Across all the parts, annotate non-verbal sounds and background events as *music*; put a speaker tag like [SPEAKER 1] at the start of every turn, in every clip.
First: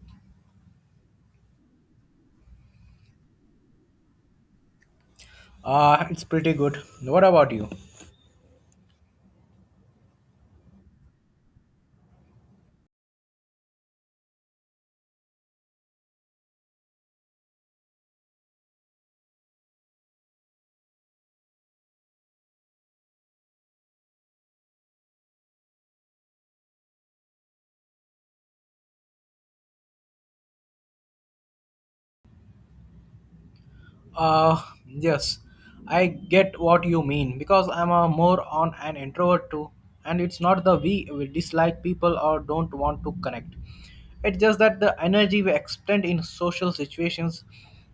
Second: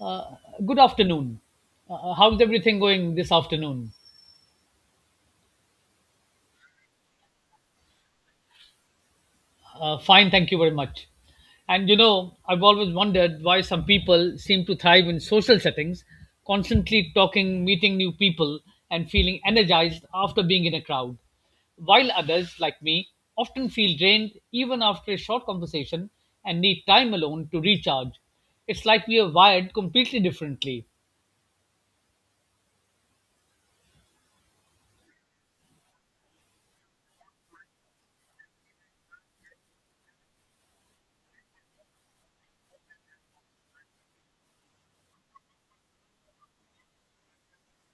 [SPEAKER 1] Uh, Good afternoon. How's everything going this afternoon?
[SPEAKER 2] It's pretty good. What about you?
[SPEAKER 1] Fine, thank you very much. And you know, I've always wondered why some people seem to thrive in social settings, constantly talking, meeting new people, and feeling energized after being in a crowd, while others, like me, often feel drained even after a short conversation and need time alone to recharge. It's like we are wired completely differently.
[SPEAKER 2] Uh, yes, I get what you mean because I'm a more on an introvert too, and it's not the we dislike people or don't want to connect. It's just that the energy we expend in social situations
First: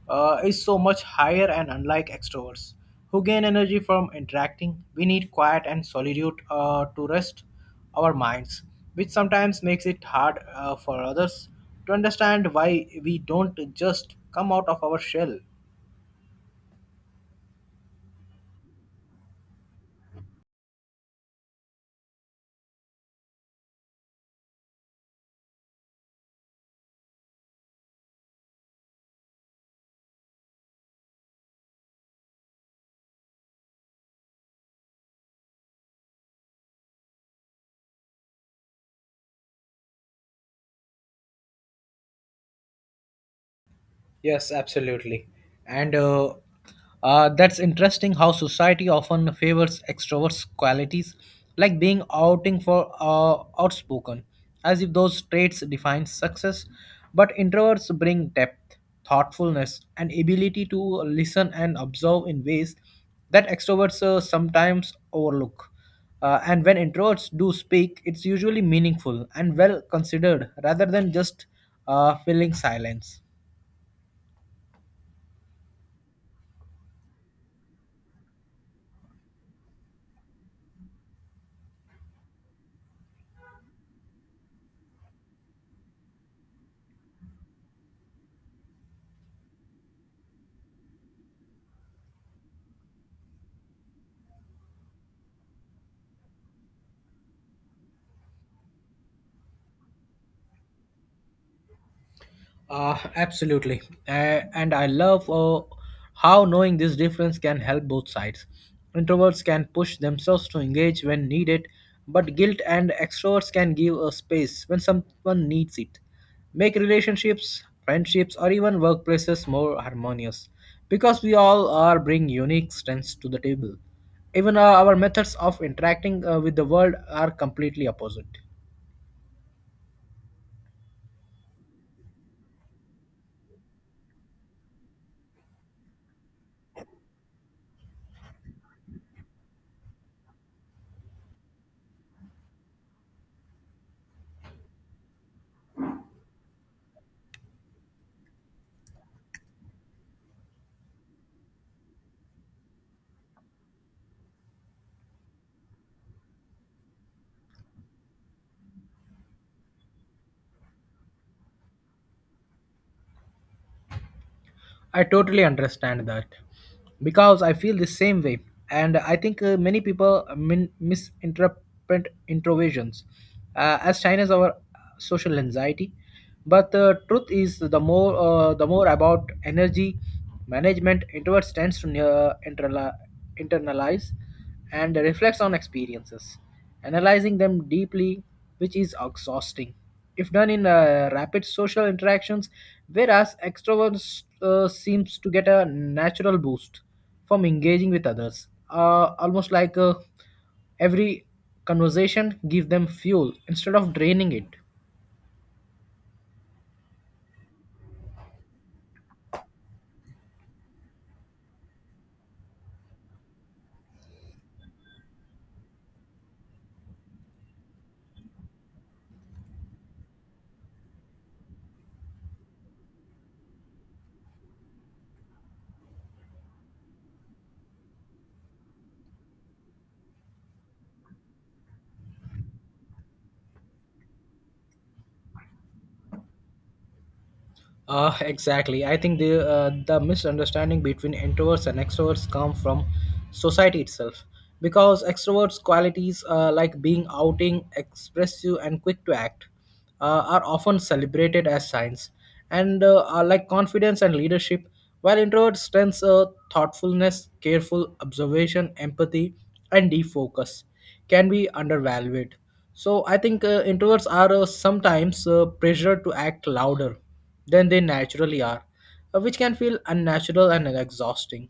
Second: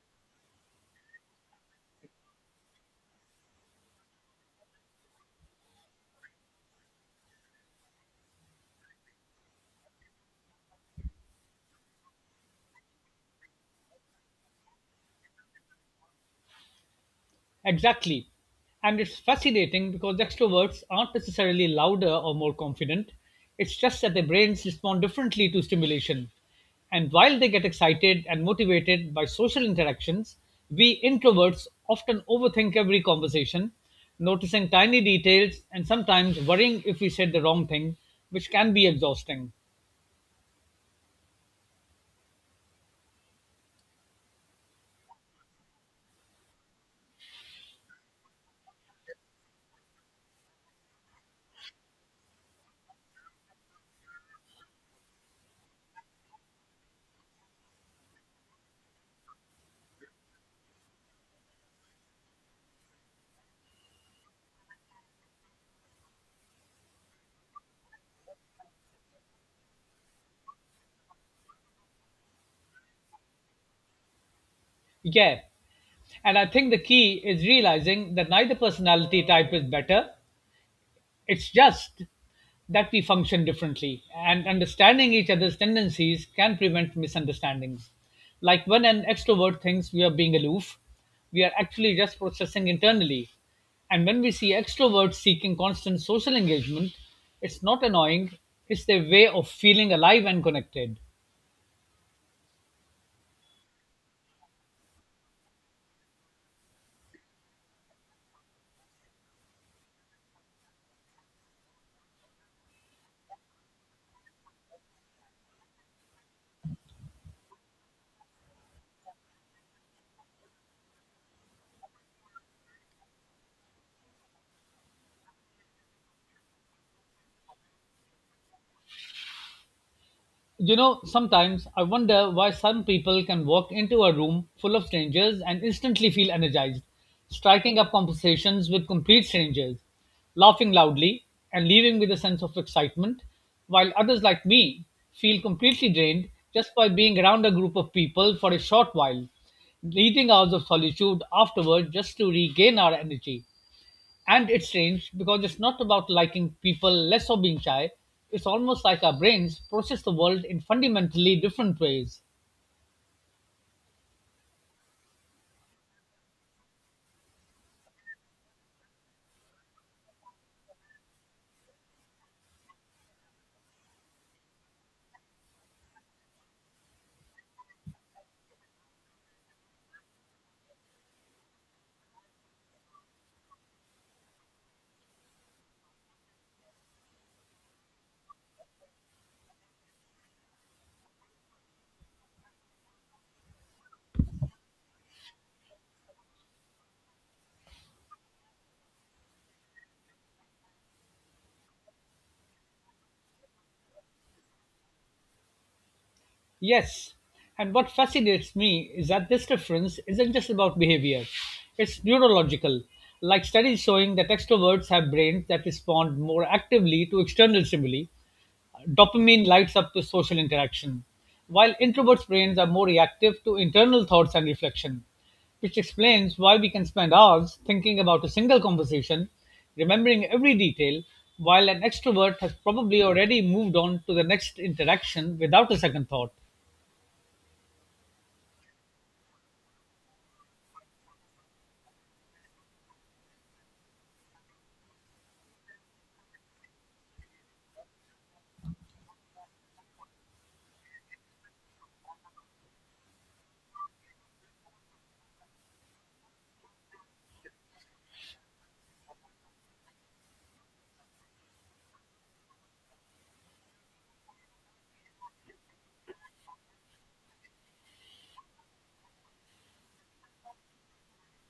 [SPEAKER 2] is so much higher and unlike extroverts who gain energy from interacting. We need quiet and solitude to rest our minds, which sometimes makes it hard for others to understand why we don't just come out of our shell.
[SPEAKER 1] Exactly. And it's fascinating because extroverts aren't necessarily louder or more confident. It's just that their brains respond differently to stimulation. And while they get excited and motivated by social interactions, we introverts often overthink every conversation, noticing tiny details and sometimes worrying if we said the wrong thing, which can be exhausting.
[SPEAKER 2] Yes, absolutely. And that's interesting how society often favors extroverts' qualities, like being outing for outspoken, as if those traits define success. But introverts bring depth, thoughtfulness, and ability to listen and observe in ways that extroverts sometimes overlook. And when introverts do speak, it's usually meaningful and well considered rather than just filling silence.
[SPEAKER 1] Yeah. And I think the key is realizing that neither personality type is better. It's just that we function differently, and understanding each other's tendencies can prevent misunderstandings. Like when an extrovert thinks we are being aloof, we are actually just processing internally. And when we see extroverts seeking constant social engagement, it's not annoying, it's their way of feeling alive and connected.
[SPEAKER 2] Absolutely. And I love how knowing this difference can help both sides. Introverts can push themselves to engage when needed, but guilt and extroverts can give a space when someone needs it. Make relationships, friendships, or even workplaces more harmonious because we all are bring unique strengths to the table. Even our methods of interacting with the world are completely opposite.
[SPEAKER 1] You know, sometimes I wonder why some people can walk into a room full of strangers and instantly feel energized, striking up conversations with complete strangers, laughing loudly, and leaving with a sense of excitement, while others like me feel completely drained just by being around a group of people for a short while, needing hours of solitude afterward just to regain our energy. And it's strange because it's not about liking people less or being shy. It's almost like our brains process the world in fundamentally different ways.
[SPEAKER 2] I totally understand that because I feel the same way, and I think many people misinterpret introversions as China's our social anxiety. But the truth is, the more about energy management, introverts tends to internalize and reflects on experiences, analyzing them deeply, which is exhausting. If done in rapid social interactions, whereas extroverts seems to get a natural boost from engaging with others, almost like every conversation give them fuel instead of draining it.
[SPEAKER 1] Yes, and what fascinates me is that this difference isn't just about behavior, it's neurological, like studies showing that extroverts have brains that respond more actively to external stimuli, dopamine lights up the social interaction, while introverts' brains are more reactive to internal thoughts and reflection, which explains why we can spend hours thinking about a single conversation, remembering every detail, while an extrovert has probably already moved on to the next interaction without a second thought.
[SPEAKER 2] *laughs* Exactly. I think the misunderstanding between introverts and extroverts come from society itself, because extroverts' qualities like being outing, expressive, and quick to act are often celebrated as signs, and are like confidence and leadership, while introverts' strengths, thoughtfulness, careful observation, empathy, and deep focus can be undervalued. So I think introverts are sometimes pressured to act louder than they naturally are, which can feel unnatural and exhausting,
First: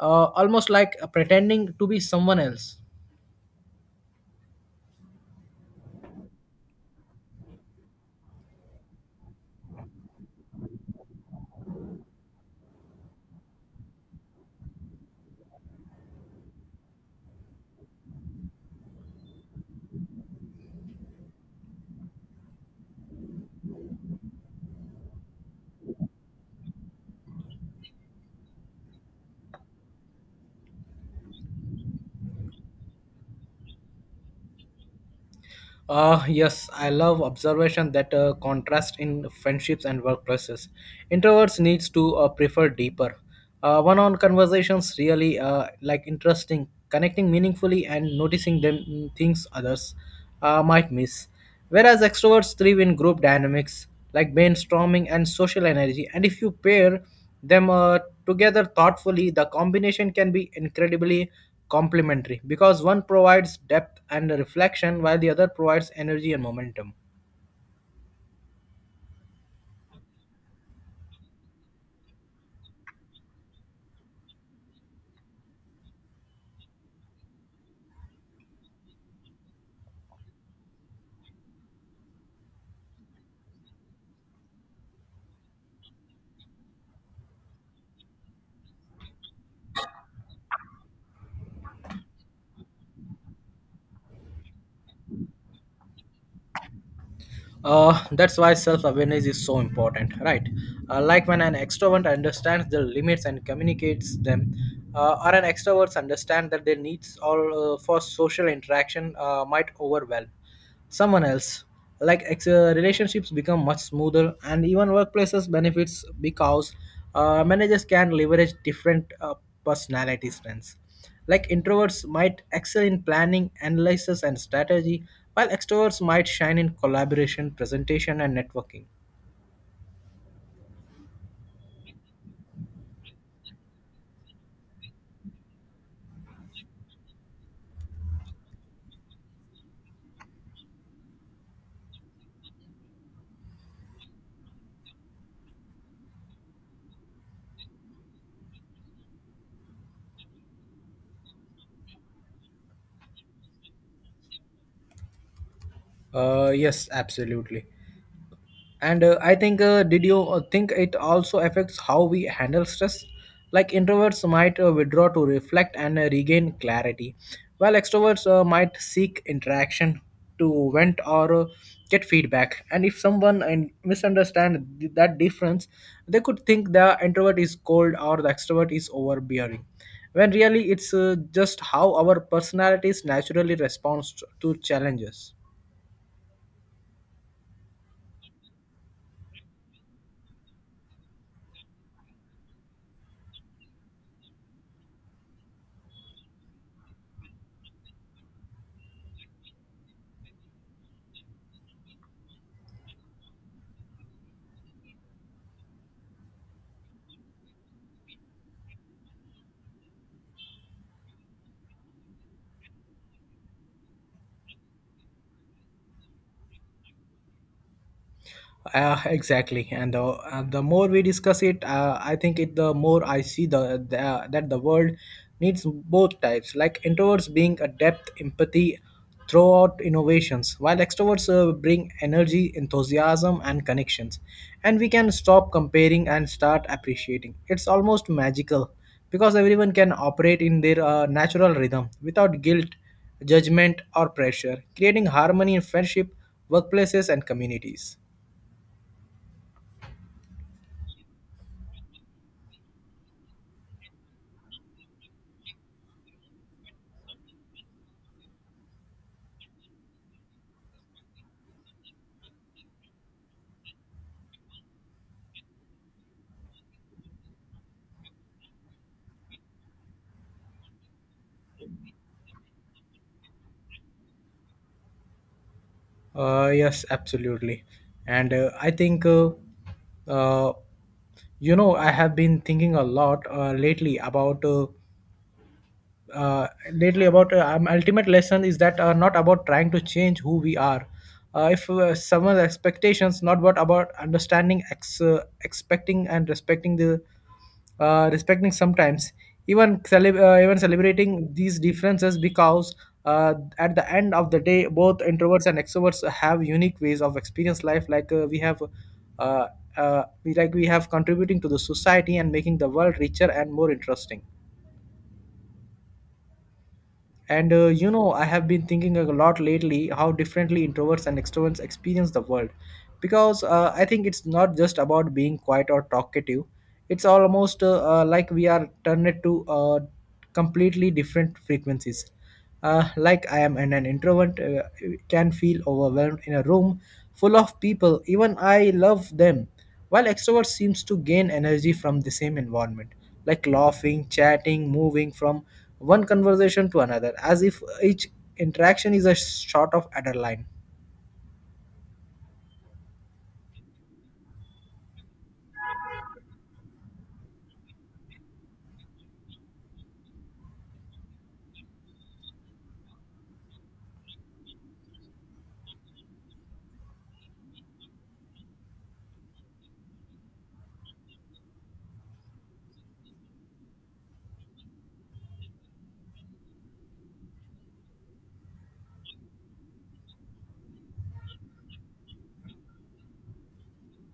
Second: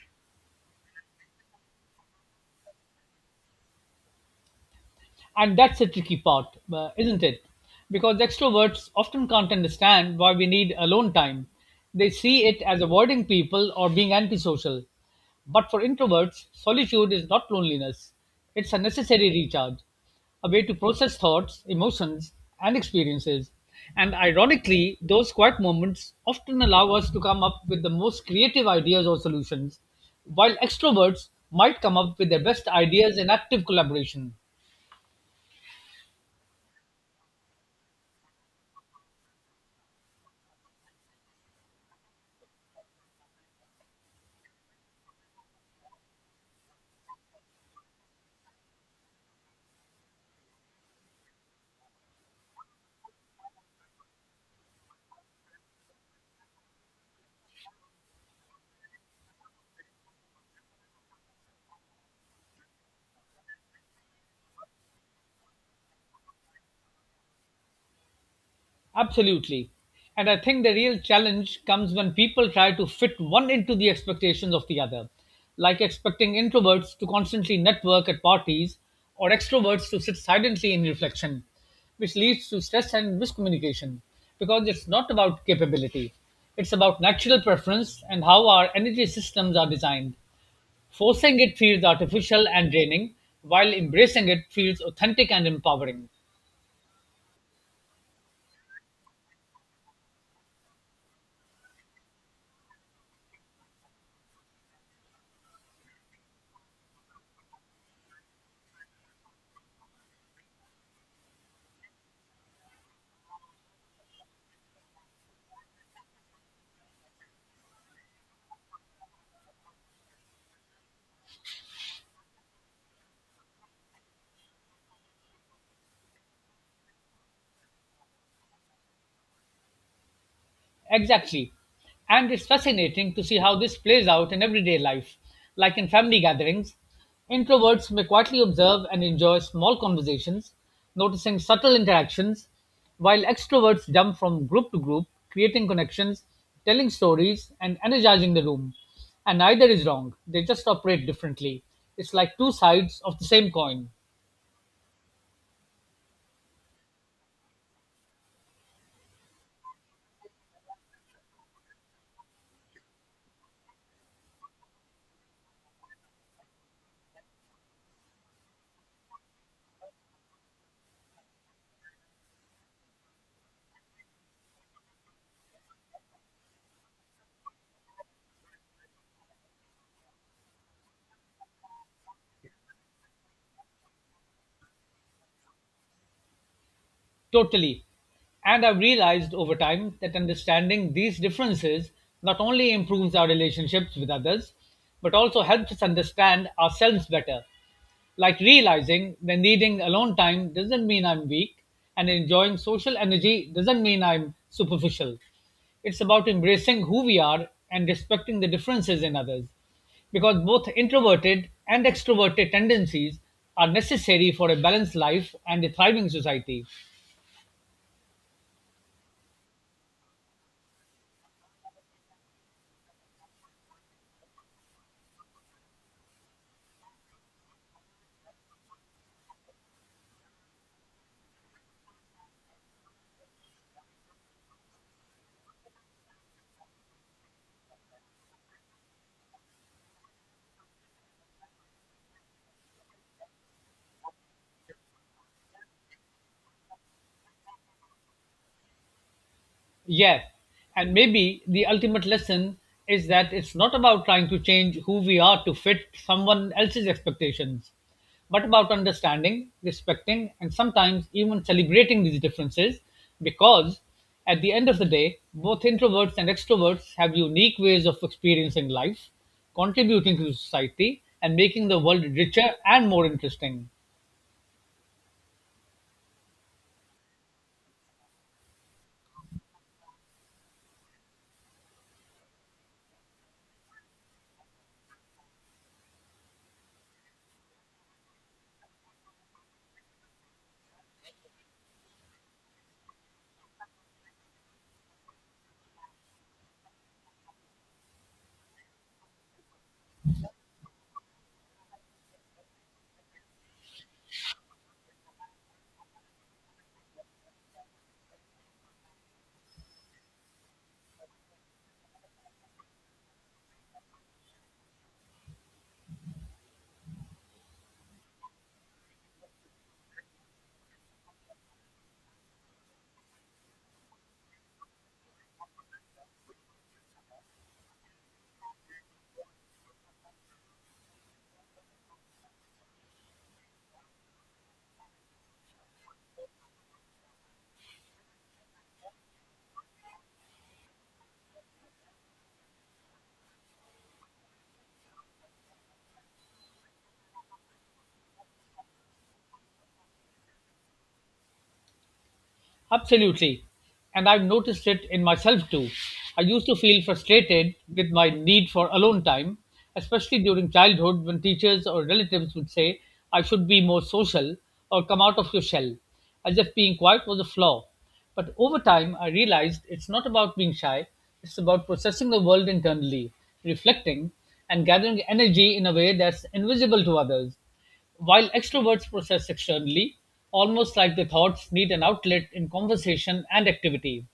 [SPEAKER 2] almost like pretending to be someone else.
[SPEAKER 1] And that's the tricky part, isn't it? Because extroverts often can't understand why we need alone time. They see it as avoiding people or being antisocial. But for introverts, solitude is not loneliness, it's a necessary recharge, a way to process thoughts, emotions, and experiences. And ironically, those quiet moments often allow us to come up with the most creative ideas or solutions, while extroverts might come up with their best ideas in active collaboration.
[SPEAKER 2] Yes, I love observation that contrast in friendships and workplaces. Introverts needs to prefer deeper, one-on conversations really like interesting, connecting meaningfully and noticing them things others might miss. Whereas extroverts thrive in group dynamics like brainstorming and social energy. And if you pair them together thoughtfully, the combination can be incredibly complementary because one provides depth and reflection while the other provides energy and momentum.
[SPEAKER 1] Absolutely. And I think the real challenge comes when people try to fit one into the expectations of the other, like expecting introverts to constantly network at parties or extroverts to sit silently in reflection, which leads to stress and miscommunication because it's not about capability. It's about natural preference and how our energy systems are designed. Forcing it feels artificial and draining, while embracing it feels authentic and empowering.
[SPEAKER 2] That's why self-awareness is so important, right? Like when an extrovert understands their limits and communicates them, or an extrovert understand that their needs all for social interaction might overwhelm someone else. Like relationships become much smoother, and even workplaces benefits because managers can leverage different personality strengths. Like introverts might excel in planning, analysis, and strategy, while extroverts might shine in collaboration, presentation, and networking.
[SPEAKER 1] Exactly. And it's fascinating to see how this plays out in everyday life. Like in family gatherings, introverts may quietly observe and enjoy small conversations, noticing subtle interactions, while extroverts jump from group to group, creating connections, telling stories, and energizing the room. And neither is wrong, they just operate differently. It's like two sides of the same coin.
[SPEAKER 2] Yes, absolutely. And I think did you think it also affects how we handle stress, like introverts might withdraw to reflect and regain clarity, while extroverts might seek interaction to vent or get feedback. And if someone and misunderstand that difference, they could think the introvert is cold or the extrovert is overbearing when really it's just how our personalities naturally responds to challenges.
[SPEAKER 1] Totally. And I've realized over time that understanding these differences not only improves our relationships with others, but also helps us understand ourselves better. Like realizing that needing alone time doesn't mean I'm weak, and enjoying social energy doesn't mean I'm superficial. It's about embracing who we are and respecting the differences in others, because both introverted and extroverted tendencies are necessary for a balanced life and a thriving society.
[SPEAKER 2] Exactly, and the more we discuss it, I think it the more I see the that the world needs both types, like introverts being a depth empathy throughout innovations, while extroverts bring energy, enthusiasm, and connections. And we can stop comparing and start appreciating. It's almost magical because everyone can operate in their natural rhythm without guilt, judgment, or pressure, creating harmony in friendship, workplaces, and communities.
[SPEAKER 1] Yes. And maybe the ultimate lesson is that it's not about trying to change who we are to fit someone else's expectations, but about understanding, respecting, and sometimes even celebrating these differences because at the end of the day, both introverts and extroverts have unique ways of experiencing life, contributing to society, and making the world richer and more interesting.
[SPEAKER 2] Yes, absolutely. And I think, uh, you know, I have been thinking a lot uh, lately about ultimate lesson is that are not about trying to change who we are if someone's expectations not but about understanding expecting and respecting the respecting sometimes even even celebrating these differences because uh, at the end of the day both introverts and extroverts have unique ways of experience life like uh, we like we have contributing to the society and making the world richer and more interesting. And you know, I have been thinking a lot lately how differently introverts and extroverts experience the world. Because I think it's not just about being quiet or talkative, it's almost like we are turned to completely different frequencies. Like I am an introvert, can feel overwhelmed in a room full of people. Even I love them. While extrovert seems to gain energy from the same environment, like laughing, chatting, moving from one conversation to another, as if each interaction is a shot of adrenaline.
[SPEAKER 1] Absolutely. And I've noticed it in myself too. I used to feel frustrated with my need for alone time, especially during childhood when teachers or relatives would say, I should be more social or come out of your shell, as if being quiet was a flaw. But over time, I realized it's not about being shy, it's about processing the world internally, reflecting, and gathering energy in a way that's invisible to others. While extroverts process externally, almost like their thoughts need an outlet in conversation and activity.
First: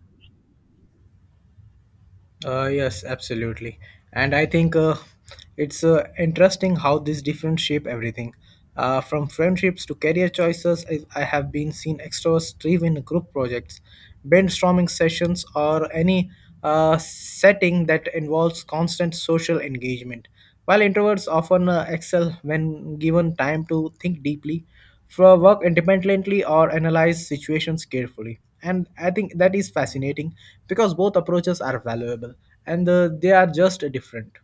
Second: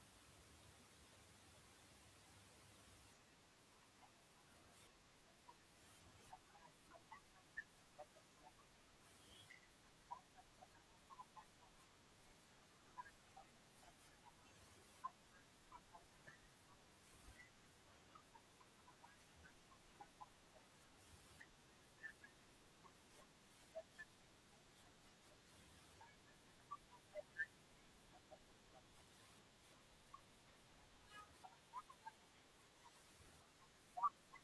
[SPEAKER 2] Yes, absolutely. And I think it's interesting how these different shape everything. From friendships to career choices, I have been seen extras thrive in group projects, brainstorming sessions, or any setting that involves constant social engagement. While introverts often excel when given time to think deeply, for work independently or analyze situations carefully. And I think that is fascinating because both approaches are valuable, and they are just different.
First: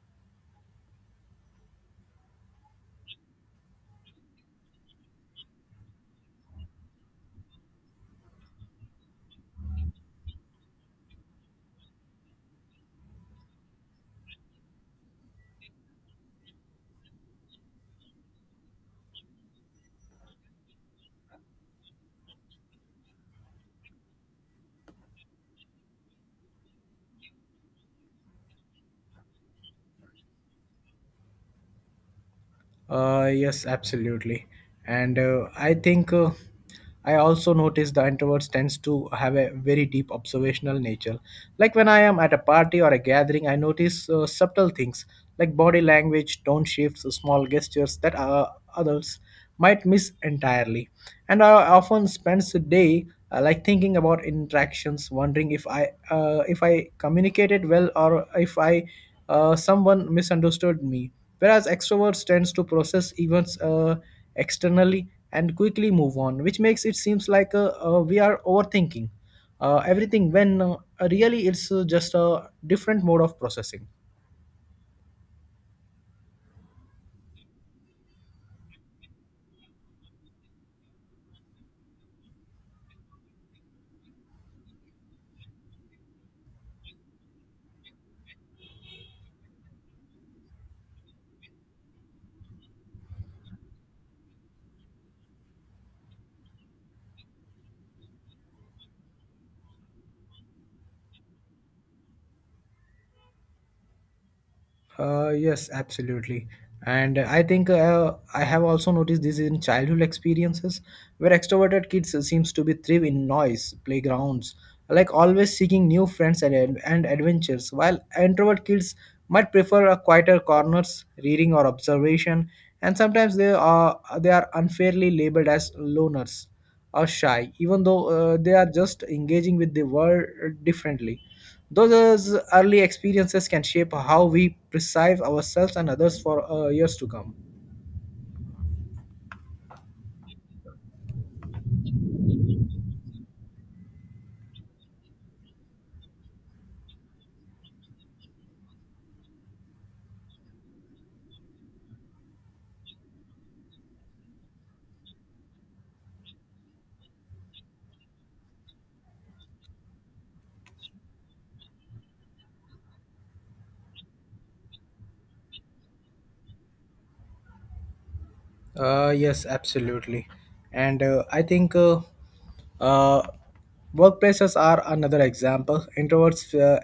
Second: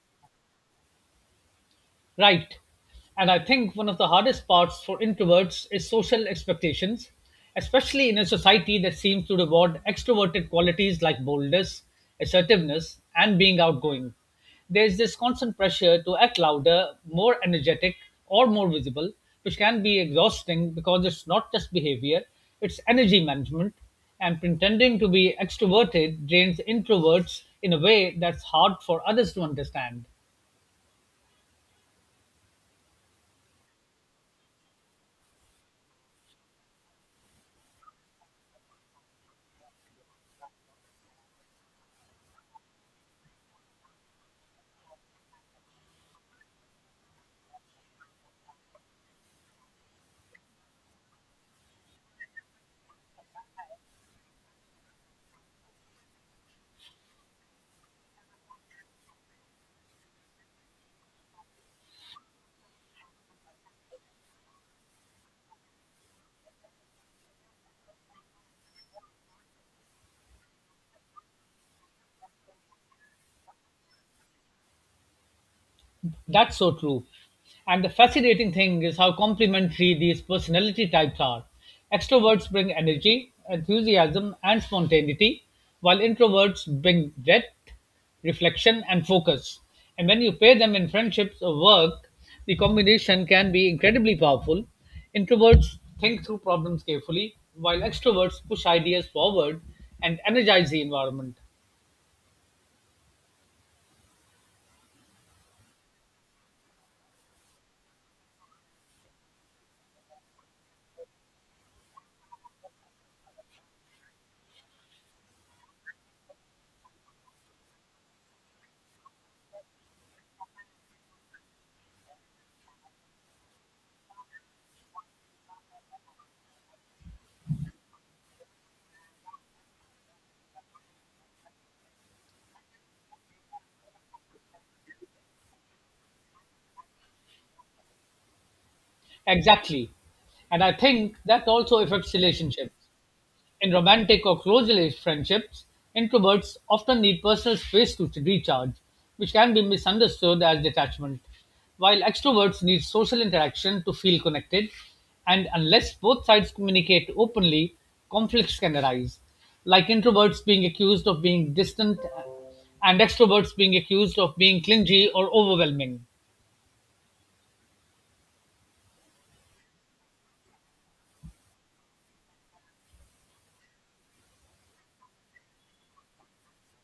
[SPEAKER 1] Right. And I think one of the hardest parts for introverts is social expectations, especially in a society that seems to reward extroverted qualities like boldness, assertiveness, and being outgoing. There's this constant pressure to act louder, more energetic, or more visible, which can be exhausting because it's not just behavior, it's energy management. And pretending to be extroverted drains introverts in a way that's hard for others to understand.
[SPEAKER 2] Yes, absolutely. And I also notice the introverts tends to have a very deep observational nature, like when I am at a party or a gathering I notice subtle things like body language, tone shifts, small gestures that others might miss entirely. And I often spends a day like thinking about interactions, wondering if I communicated well or if I someone misunderstood me. Whereas extroverts tends to process events externally and quickly move on, which makes it seems like we are overthinking everything when really it's just a different mode of processing.
[SPEAKER 1] That's so true. And the fascinating thing is how complementary these personality types are. Extroverts bring energy, enthusiasm, and spontaneity, while introverts bring depth, reflection, and focus. And when you pair them in friendships or work, the combination can be incredibly powerful. Introverts think through problems carefully, while extroverts push ideas forward and energize the environment.
[SPEAKER 2] Yes, absolutely. And I think I have also noticed this in childhood experiences where extroverted kids seems to be thrive in noise, playgrounds, like always seeking new friends and adventures, while introvert kids might prefer a quieter corners, reading or observation, and sometimes they are unfairly labeled as loners or shy, even though they are just engaging with the world differently. Those early experiences can shape how we perceive ourselves and others for years to come.
[SPEAKER 1] Exactly. And I think that also affects relationships. In romantic or close relationship friendships, introverts often need personal space to recharge, which can be misunderstood as detachment, while extroverts need social interaction to feel connected, and unless both sides communicate openly, conflicts can arise, like introverts being accused of being distant and extroverts being accused of being clingy or overwhelming.
[SPEAKER 2] Yes, absolutely. And I think uh, workplaces are another example.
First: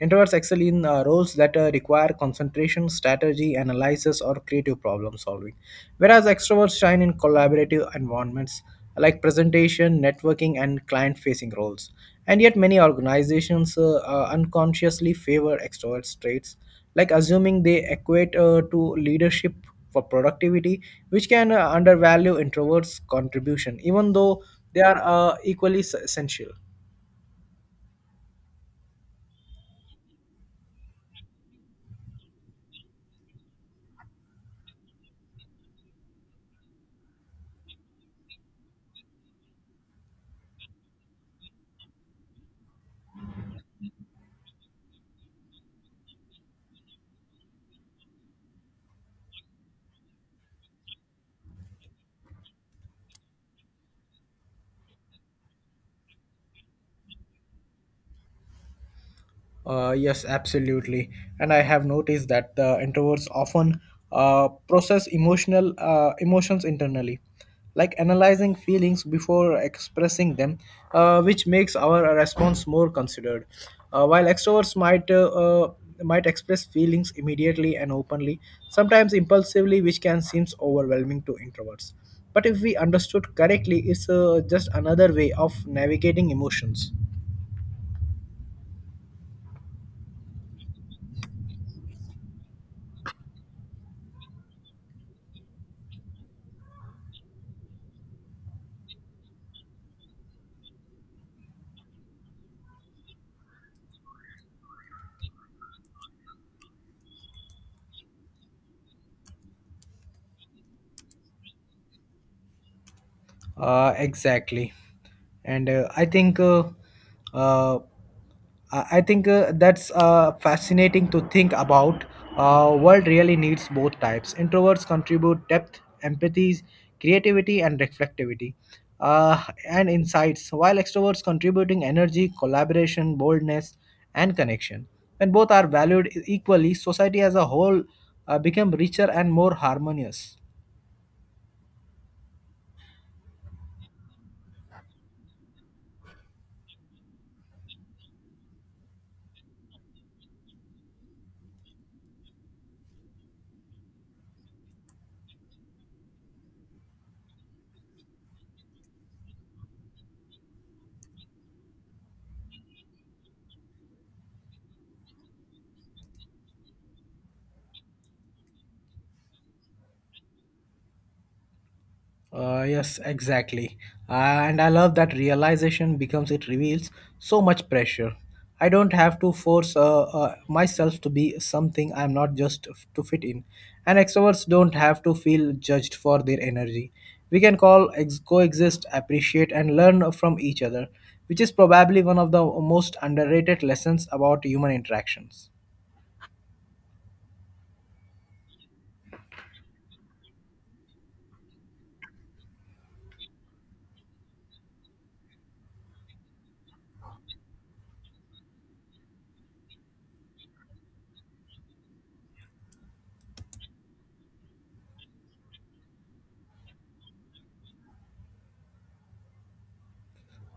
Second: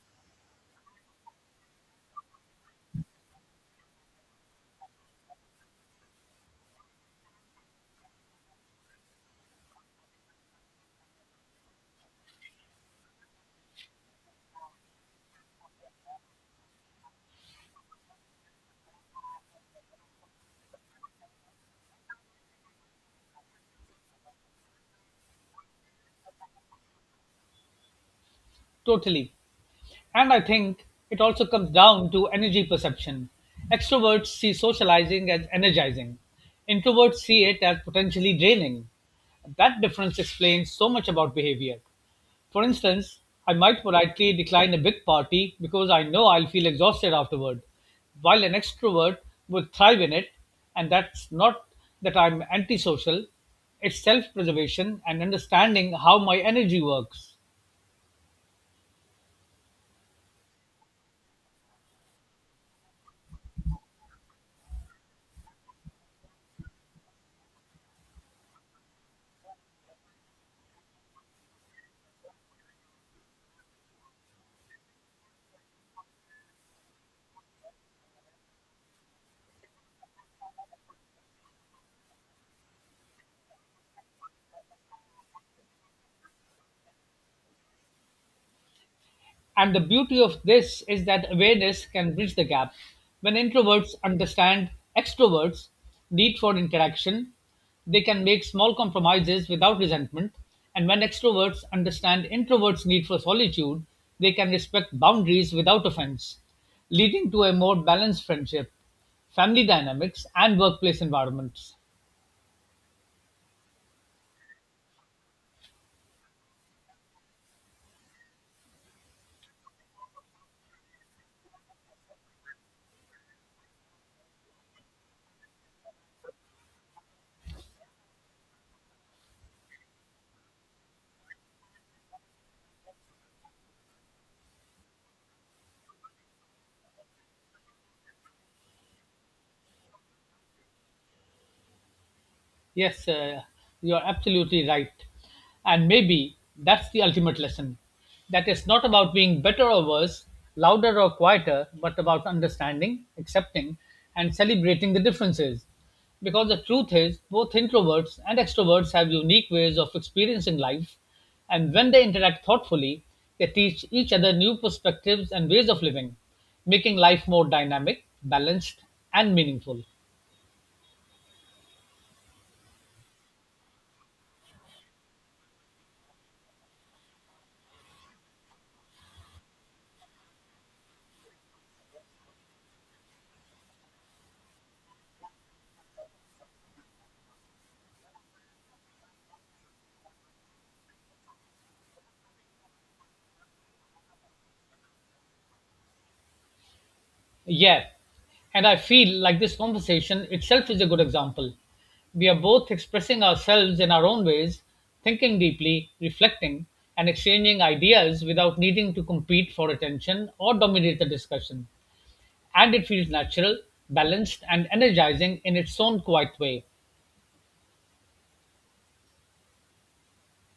[SPEAKER 2] Introverts excel in roles that require concentration, strategy, analysis, or creative problem solving, whereas extroverts shine in collaborative environments like presentation, networking, and client facing roles. And yet, many organizations unconsciously favor extroverts traits, like assuming they equate to leadership for productivity, which can undervalue introverts' contribution, even though they are essential.
[SPEAKER 1] Totally. And I think it also comes down to energy perception. Extroverts see socializing as energizing, introverts see it as potentially draining. That difference explains so much about behavior. For instance, I might politely decline a big party because I know I'll feel exhausted afterward, while an extrovert would thrive in it, and that's not that I'm antisocial, it's self preservation and understanding how my energy works.
[SPEAKER 2] Yes, absolutely. And I have noticed that the introverts often process emotional emotions internally, like analyzing feelings before expressing them, which makes our response more considered. While extroverts might express feelings immediately and openly, sometimes impulsively, which can seem overwhelming to introverts. But if we understood correctly, it's just another way of navigating emotions.
[SPEAKER 1] And the beauty of this is that awareness can bridge the gap. When introverts understand extroverts' need for interaction, they can make small compromises without resentment. And when extroverts understand introverts' need for solitude, they can respect boundaries without offense, leading to a more balanced friendship, family dynamics, and workplace environments.
[SPEAKER 2] Exactly, and uh, I think that's fascinating to think about. World really needs both types. Introverts contribute depth, empathy, creativity, and reflectivity, uh, and insights. While extroverts contributing energy, collaboration, boldness, and connection. When both are valued equally, society as a whole become richer and more harmonious.
[SPEAKER 1] Yes, you are absolutely right. And maybe that's the ultimate lesson that it's not about being better or worse, louder or quieter, but about understanding, accepting, and celebrating the differences. Because the truth is, both introverts and extroverts have unique ways of experiencing life, and when they interact thoughtfully, they teach each other new perspectives and ways of living, making life more dynamic, balanced, and meaningful.
[SPEAKER 2] Yes, exactly. And I love that realization becomes it reveals so much pressure. I don't have to force myself to be something I'm not just to fit in. And extroverts don't have to feel judged for their energy. We can call coexist, appreciate, and learn from each other, which is probably one of the most underrated lessons about human interactions.
[SPEAKER 1] Yeah, and I feel like this conversation itself is a good example. We are both expressing ourselves in our own ways, thinking deeply, reflecting, and exchanging ideas without needing to compete for attention or dominate the discussion. And it feels natural, balanced, and energizing in its own quiet way.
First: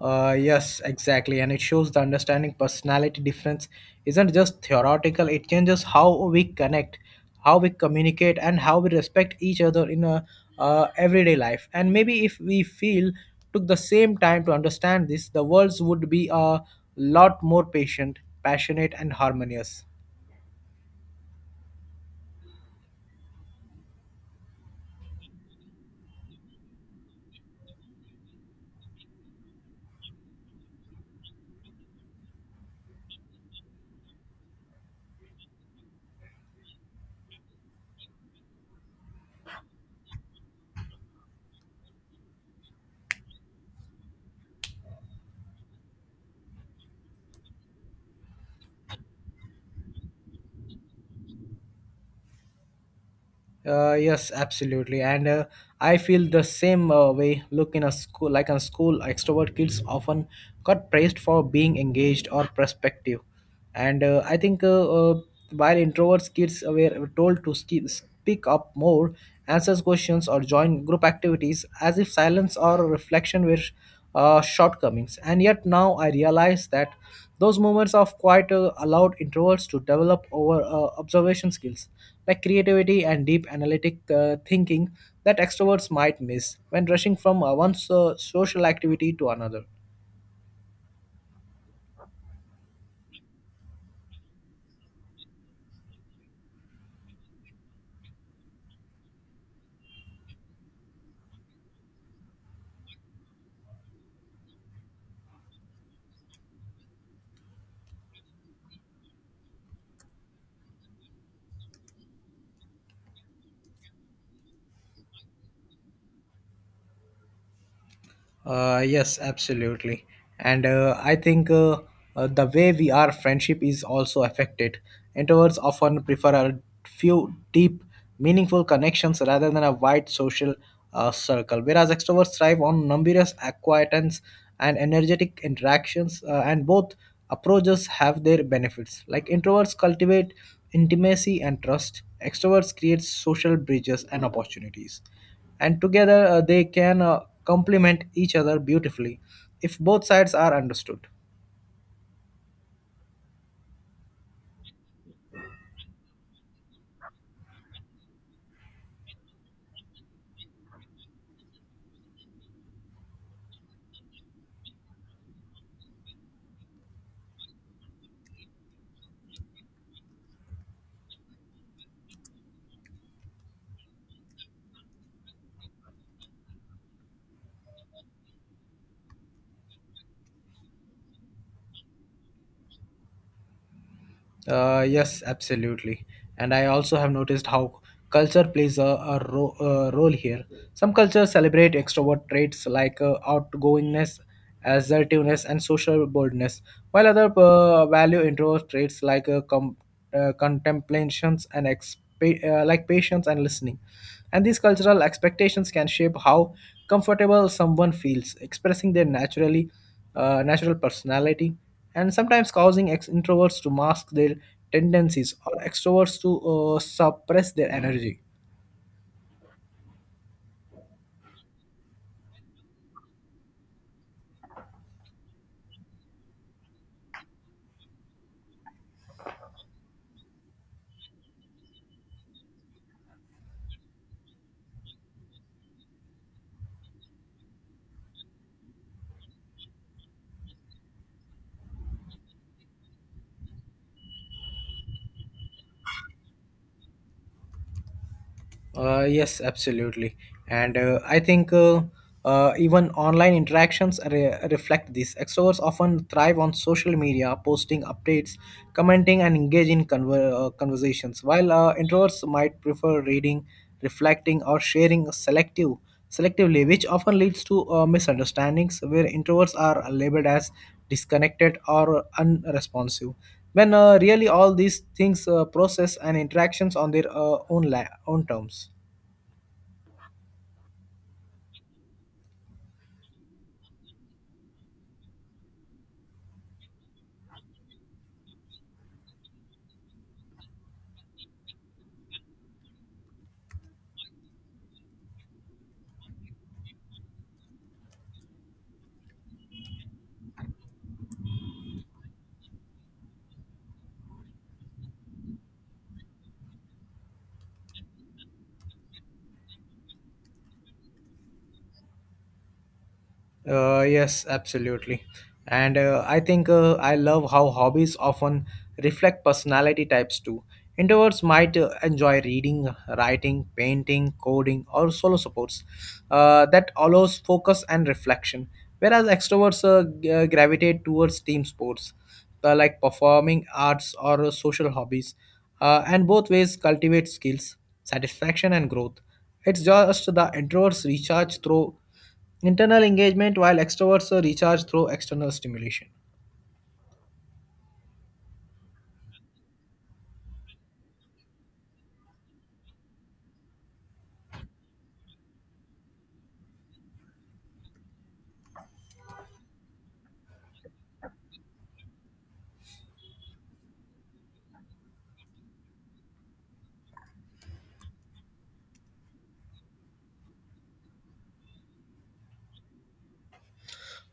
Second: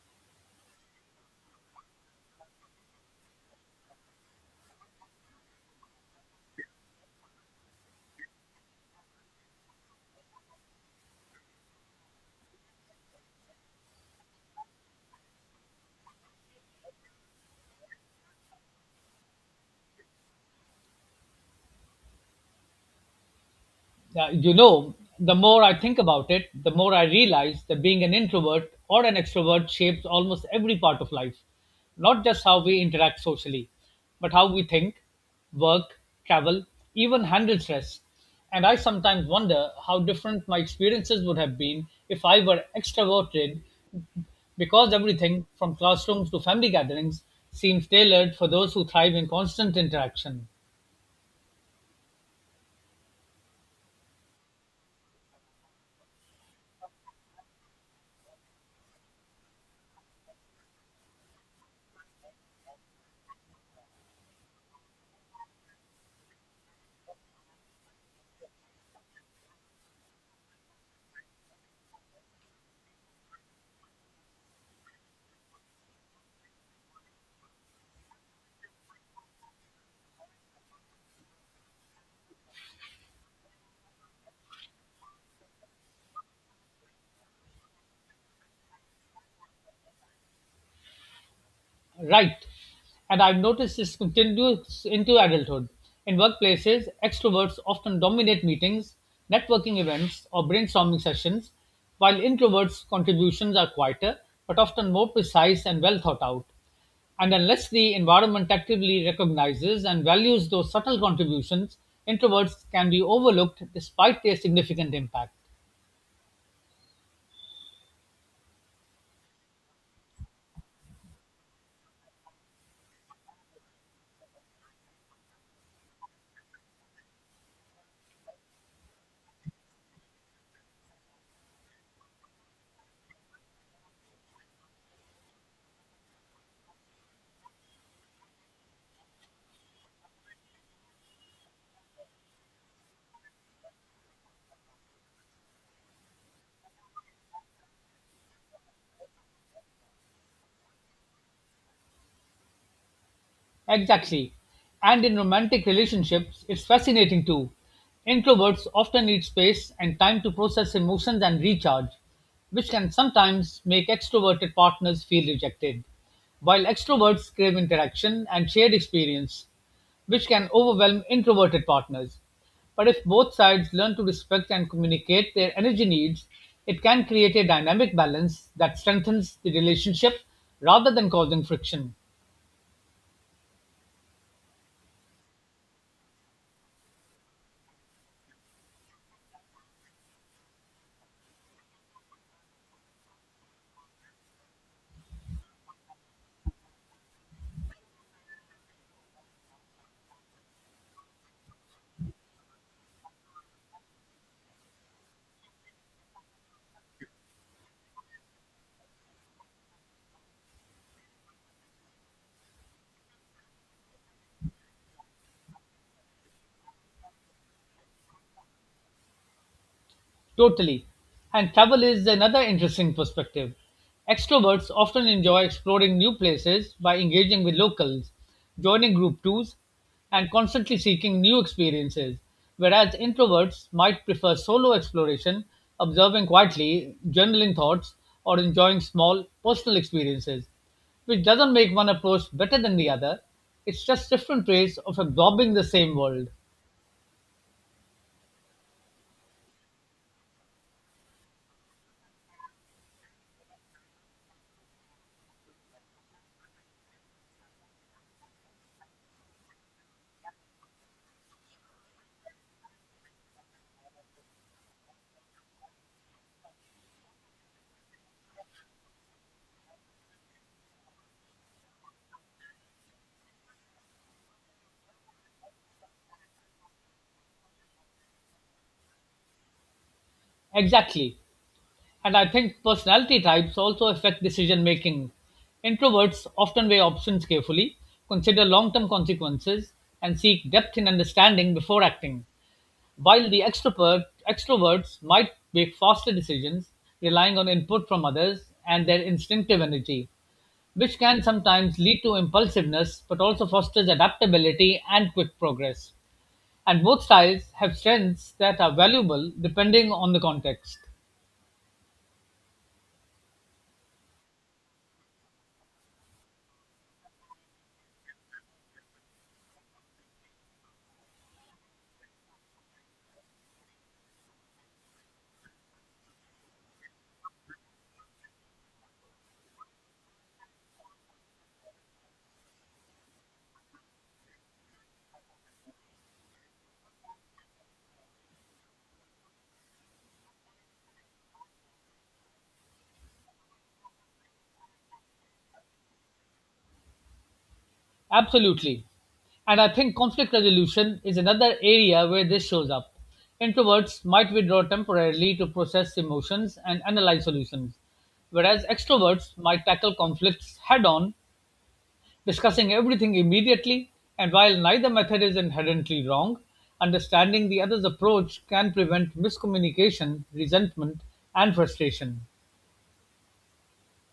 [SPEAKER 2] Yes, exactly. And it shows the understanding personality difference isn't just theoretical, it changes how we connect, how we communicate, and how we respect each other in a everyday life. And maybe if we feel took the same time to understand this, the worlds would be a lot more patient, passionate, and harmonious.
[SPEAKER 1] Yeah, you know, the more I think about it, the more I realize that being an introvert or an extrovert shapes almost every part of life, not just how we interact socially, but how we think, work, travel, even handle stress. And I sometimes wonder how different my experiences would have been if I were extroverted because everything from classrooms to family gatherings seems tailored for those who thrive in constant interaction.
[SPEAKER 2] Yes, absolutely, and I feel the same way. Look in a school, like in school, extrovert kids often got praised for being engaged or prospective, and I think while introverts kids were told to speak up more, answer questions, or join group activities, as if silence or reflection were shortcomings. And yet now I realize that. Those moments of quiet allowed introverts to develop over observation skills like creativity and deep analytic thinking that extroverts might miss when rushing from one social activity to another.
[SPEAKER 1] Right. And I've noticed this continues into adulthood. In workplaces, extroverts often dominate meetings, networking events, or brainstorming sessions, while introverts' contributions are quieter but often more precise and well thought out. And unless the environment actively recognizes and values those subtle contributions, introverts can be overlooked despite their significant impact.
[SPEAKER 2] Yes, absolutely. And I think the way we are friendship is also affected. Introverts often prefer a few deep, meaningful connections rather than a wide social circle, whereas extroverts thrive on numerous acquaintance and energetic interactions, and both approaches have their benefits. Like introverts cultivate intimacy and trust, extroverts create social bridges and opportunities, and together they can complement each other beautifully if both sides are understood.
[SPEAKER 1] Exactly. And in romantic relationships, it's fascinating too. Introverts often need space and time to process emotions and recharge, which can sometimes make extroverted partners feel rejected, while extroverts crave interaction and shared experience, which can overwhelm introverted partners. But if both sides learn to respect and communicate their energy needs, it can create a dynamic balance that strengthens the relationship rather than causing friction.
[SPEAKER 2] Yes, absolutely. And I also have noticed how culture plays a role here. Some cultures celebrate extrovert traits like outgoingness, assertiveness, and social boldness, while others value introvert traits like contemplations and like patience and listening. And these cultural expectations can shape how comfortable someone feels expressing them naturally, natural personality, and sometimes causing introverts to mask their tendencies or extroverts to suppress their energy.
[SPEAKER 1] Totally. And travel is another interesting perspective. Extroverts often enjoy exploring new places by engaging with locals, joining group tours, and constantly seeking new experiences, whereas introverts might prefer solo exploration, observing quietly, journaling thoughts, or enjoying small personal experiences, which doesn't make one approach better than the other. It's just different ways of absorbing the same world.
[SPEAKER 2] Yes, absolutely. And I think even online interactions reflect this. Extroverts often thrive on social media, posting updates, commenting, and engage in conversations, while introverts might prefer reading, reflecting, or sharing selectively, which often leads to misunderstandings where introverts are labeled as disconnected or unresponsive when really all these things process and interactions on their own terms.
[SPEAKER 1] Exactly. And I think personality types also affect decision making. Introverts often weigh options carefully, consider long term consequences, and seek depth in understanding before acting, while extroverts might make faster decisions, relying on input from others and their instinctive energy, which can sometimes lead to impulsiveness but also fosters adaptability and quick progress. And both styles have strengths that are valuable depending on the context.
[SPEAKER 2] Yes, absolutely. And I think I love how hobbies often reflect personality types too. Introverts might enjoy reading, writing, painting, coding, or solo supports that allows focus and reflection, whereas extroverts gravitate towards team sports like performing arts or social hobbies, and both ways cultivate skills, satisfaction, and growth. It's just the introverts recharge through internal engagement while extroverts are recharged through external stimulation.
[SPEAKER 1] Absolutely. And I think conflict resolution is another area where this shows up. Introverts might withdraw temporarily to process emotions and analyze solutions, whereas extroverts might tackle conflicts head on, discussing everything immediately. And while neither method is inherently wrong, understanding the other's approach can prevent miscommunication, resentment, and frustration.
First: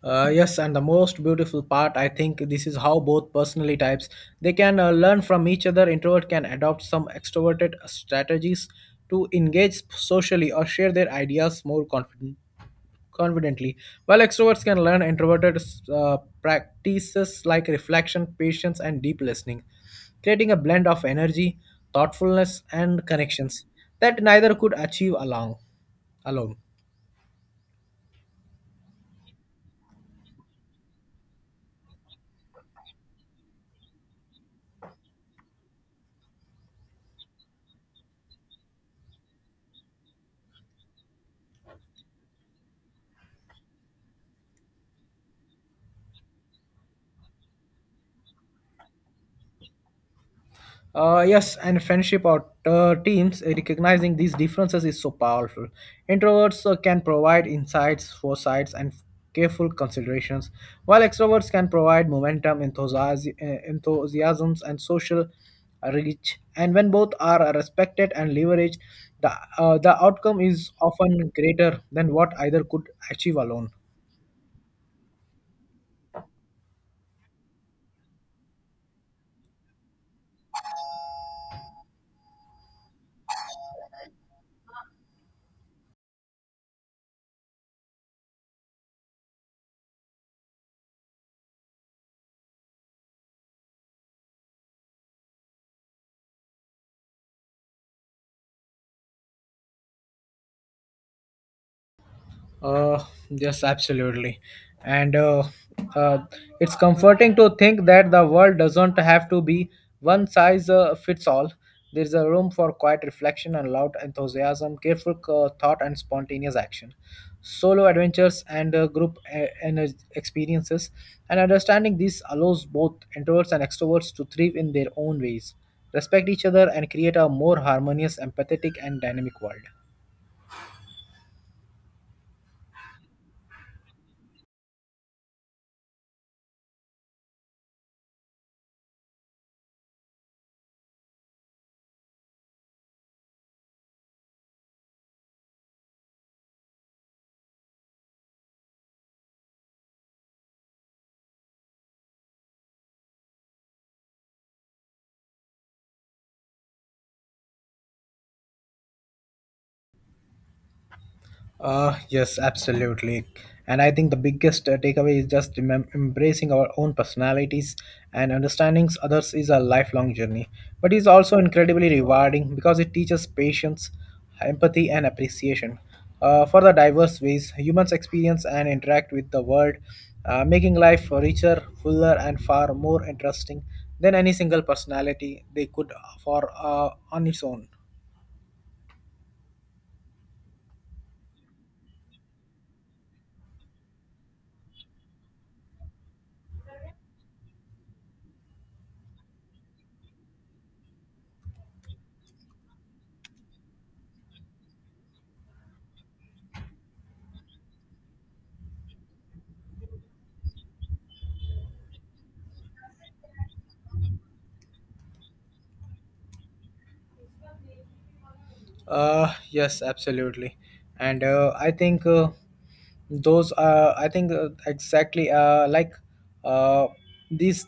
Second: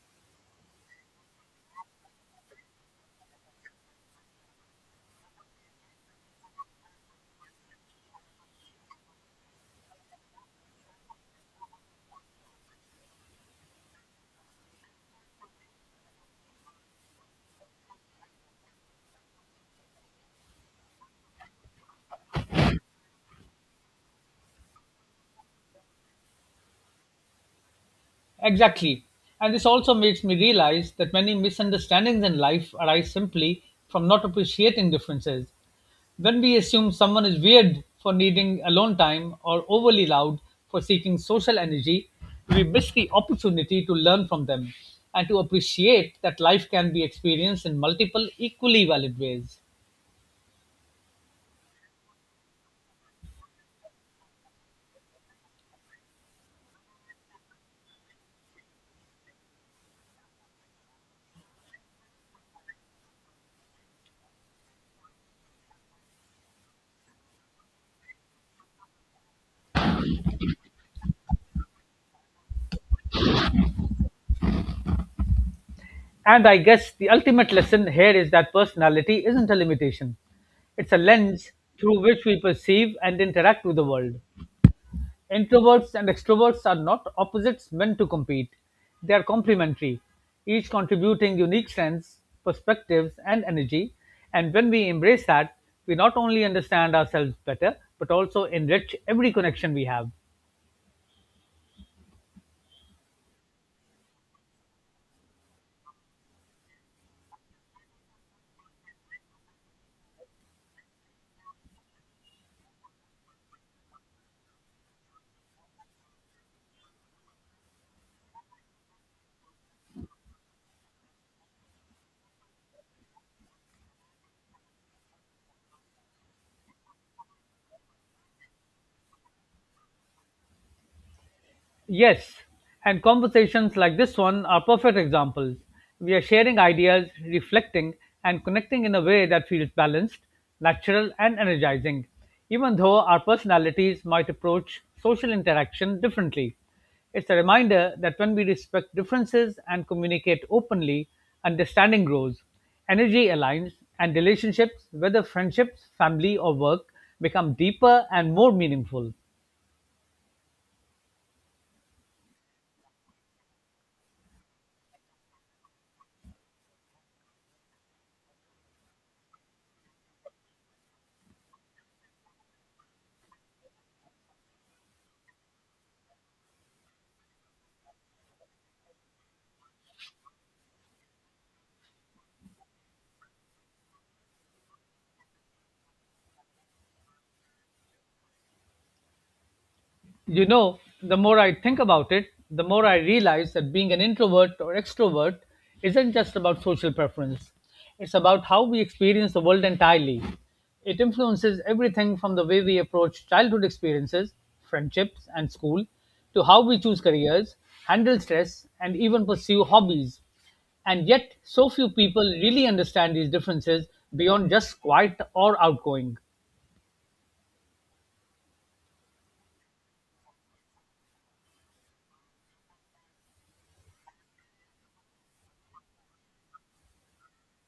[SPEAKER 2] Yes, and the most beautiful part, I think this is how both personality types they can learn from each other. Introvert can adopt some extroverted strategies to engage socially or share their ideas more confidently. While extroverts can learn introverted practices like reflection, patience, and deep listening, creating a blend of energy, thoughtfulness, and connections that neither could achieve along alone.
[SPEAKER 1] Exactly. And this also makes me realize that many misunderstandings in life arise simply from not appreciating differences. When we assume someone is weird for needing alone time or overly loud for seeking social energy, we miss the opportunity to learn from them and to appreciate that life can be experienced in multiple, equally valid ways.
[SPEAKER 2] Yes, and friendship or teams recognizing these differences is so powerful. Introverts can provide insights, foresights, and careful considerations, while extroverts can provide momentum, enthusiasms, and social reach. And when both are respected and leveraged, the the outcome is often greater than what either could achieve alone.
[SPEAKER 1] And I guess the ultimate lesson here is that personality isn't a limitation, it's a lens through which we perceive and interact with the world. Introverts and extroverts are not opposites meant to compete. They are complementary, each contributing unique strengths, perspectives, and energy. And when we embrace that, we not only understand ourselves better, but also enrich every connection we have.
[SPEAKER 2] Uh, yes, absolutely. And uh, it's comforting to think that the world doesn't have to be one size fits all. There's a room for quiet reflection and loud enthusiasm, careful thought, and spontaneous action. Solo adventures and group experiences, and understanding this allows both introverts and extroverts to thrive in their own ways, respect each other, and create a more harmonious, empathetic, and dynamic world.
[SPEAKER 1] Yes, and conversations like this one are perfect examples. We are sharing ideas, reflecting, and connecting in a way that feels balanced, natural, and energizing, even though our personalities might approach social interaction differently. It's a reminder that when we respect differences and communicate openly, understanding grows, energy aligns, and relationships, whether friendships, family, or work, become deeper and more meaningful.
[SPEAKER 2] Yes, absolutely. And I think the biggest takeaway is just embracing our own personalities and understandings. Others is a lifelong journey. But it's also incredibly rewarding because it teaches patience, empathy, and appreciation for the diverse ways humans experience and interact with the world, making life richer, fuller, and far more interesting than any single personality they could for on its own.
[SPEAKER 1] You know, the more I think about it, the more I realize that being an introvert or extrovert isn't just about social preference. It's about how we experience the world entirely. It influences everything from the way we approach childhood experiences, friendships, and school, to how we choose careers, handle stress, and even pursue hobbies. And yet, so few people really understand these differences beyond just quiet or outgoing.
[SPEAKER 2] Yes, absolutely. And I think those are, I think exactly like uh, these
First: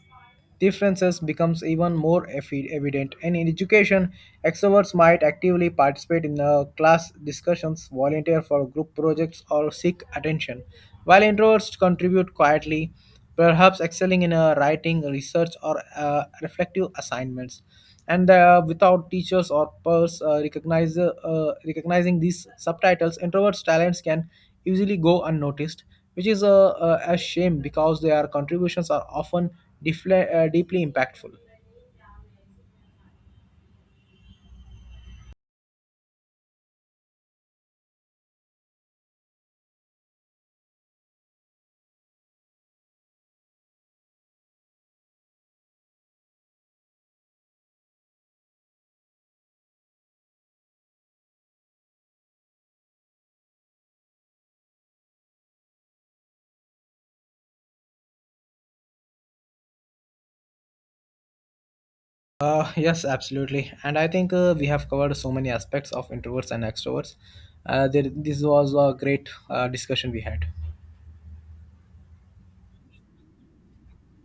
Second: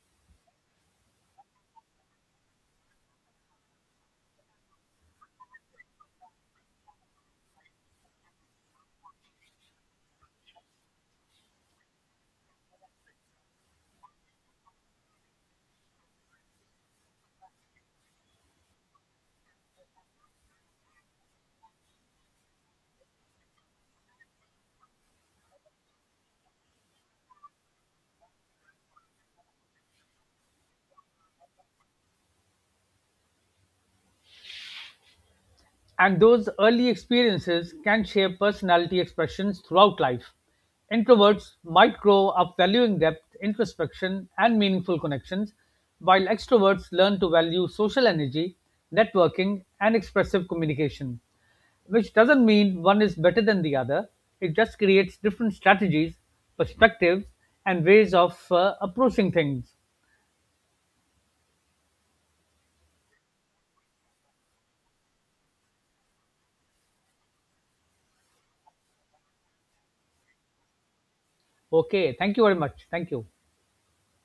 [SPEAKER 2] differences becomes even more evident. And in education, extroverts might actively participate in class discussions, volunteer for group projects, or seek attention, while introverts contribute quietly, perhaps excelling in writing, research, or reflective assignments, and without teachers or peers recognizing these subtitles introverts talents can easily go unnoticed, which is a shame because their contributions are often deeply impactful.
[SPEAKER 1] And those early experiences can shape personality expressions throughout life. Introverts might grow up valuing depth, introspection, and meaningful connections, while extroverts learn to value social energy, networking, and expressive communication. Which doesn't mean one is better than the other, it just creates different strategies, perspectives, and ways of approaching things.
[SPEAKER 2] Uh, yes, absolutely, and I think we have covered so many aspects of introverts and extroverts. This was a great discussion we had.
[SPEAKER 1] Okay, thank you very much. Thank you.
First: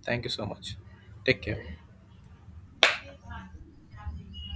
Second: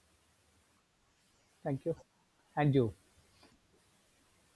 [SPEAKER 2] Thank you so much. Take
[SPEAKER 1] Thank
[SPEAKER 2] care.
[SPEAKER 1] you. And you.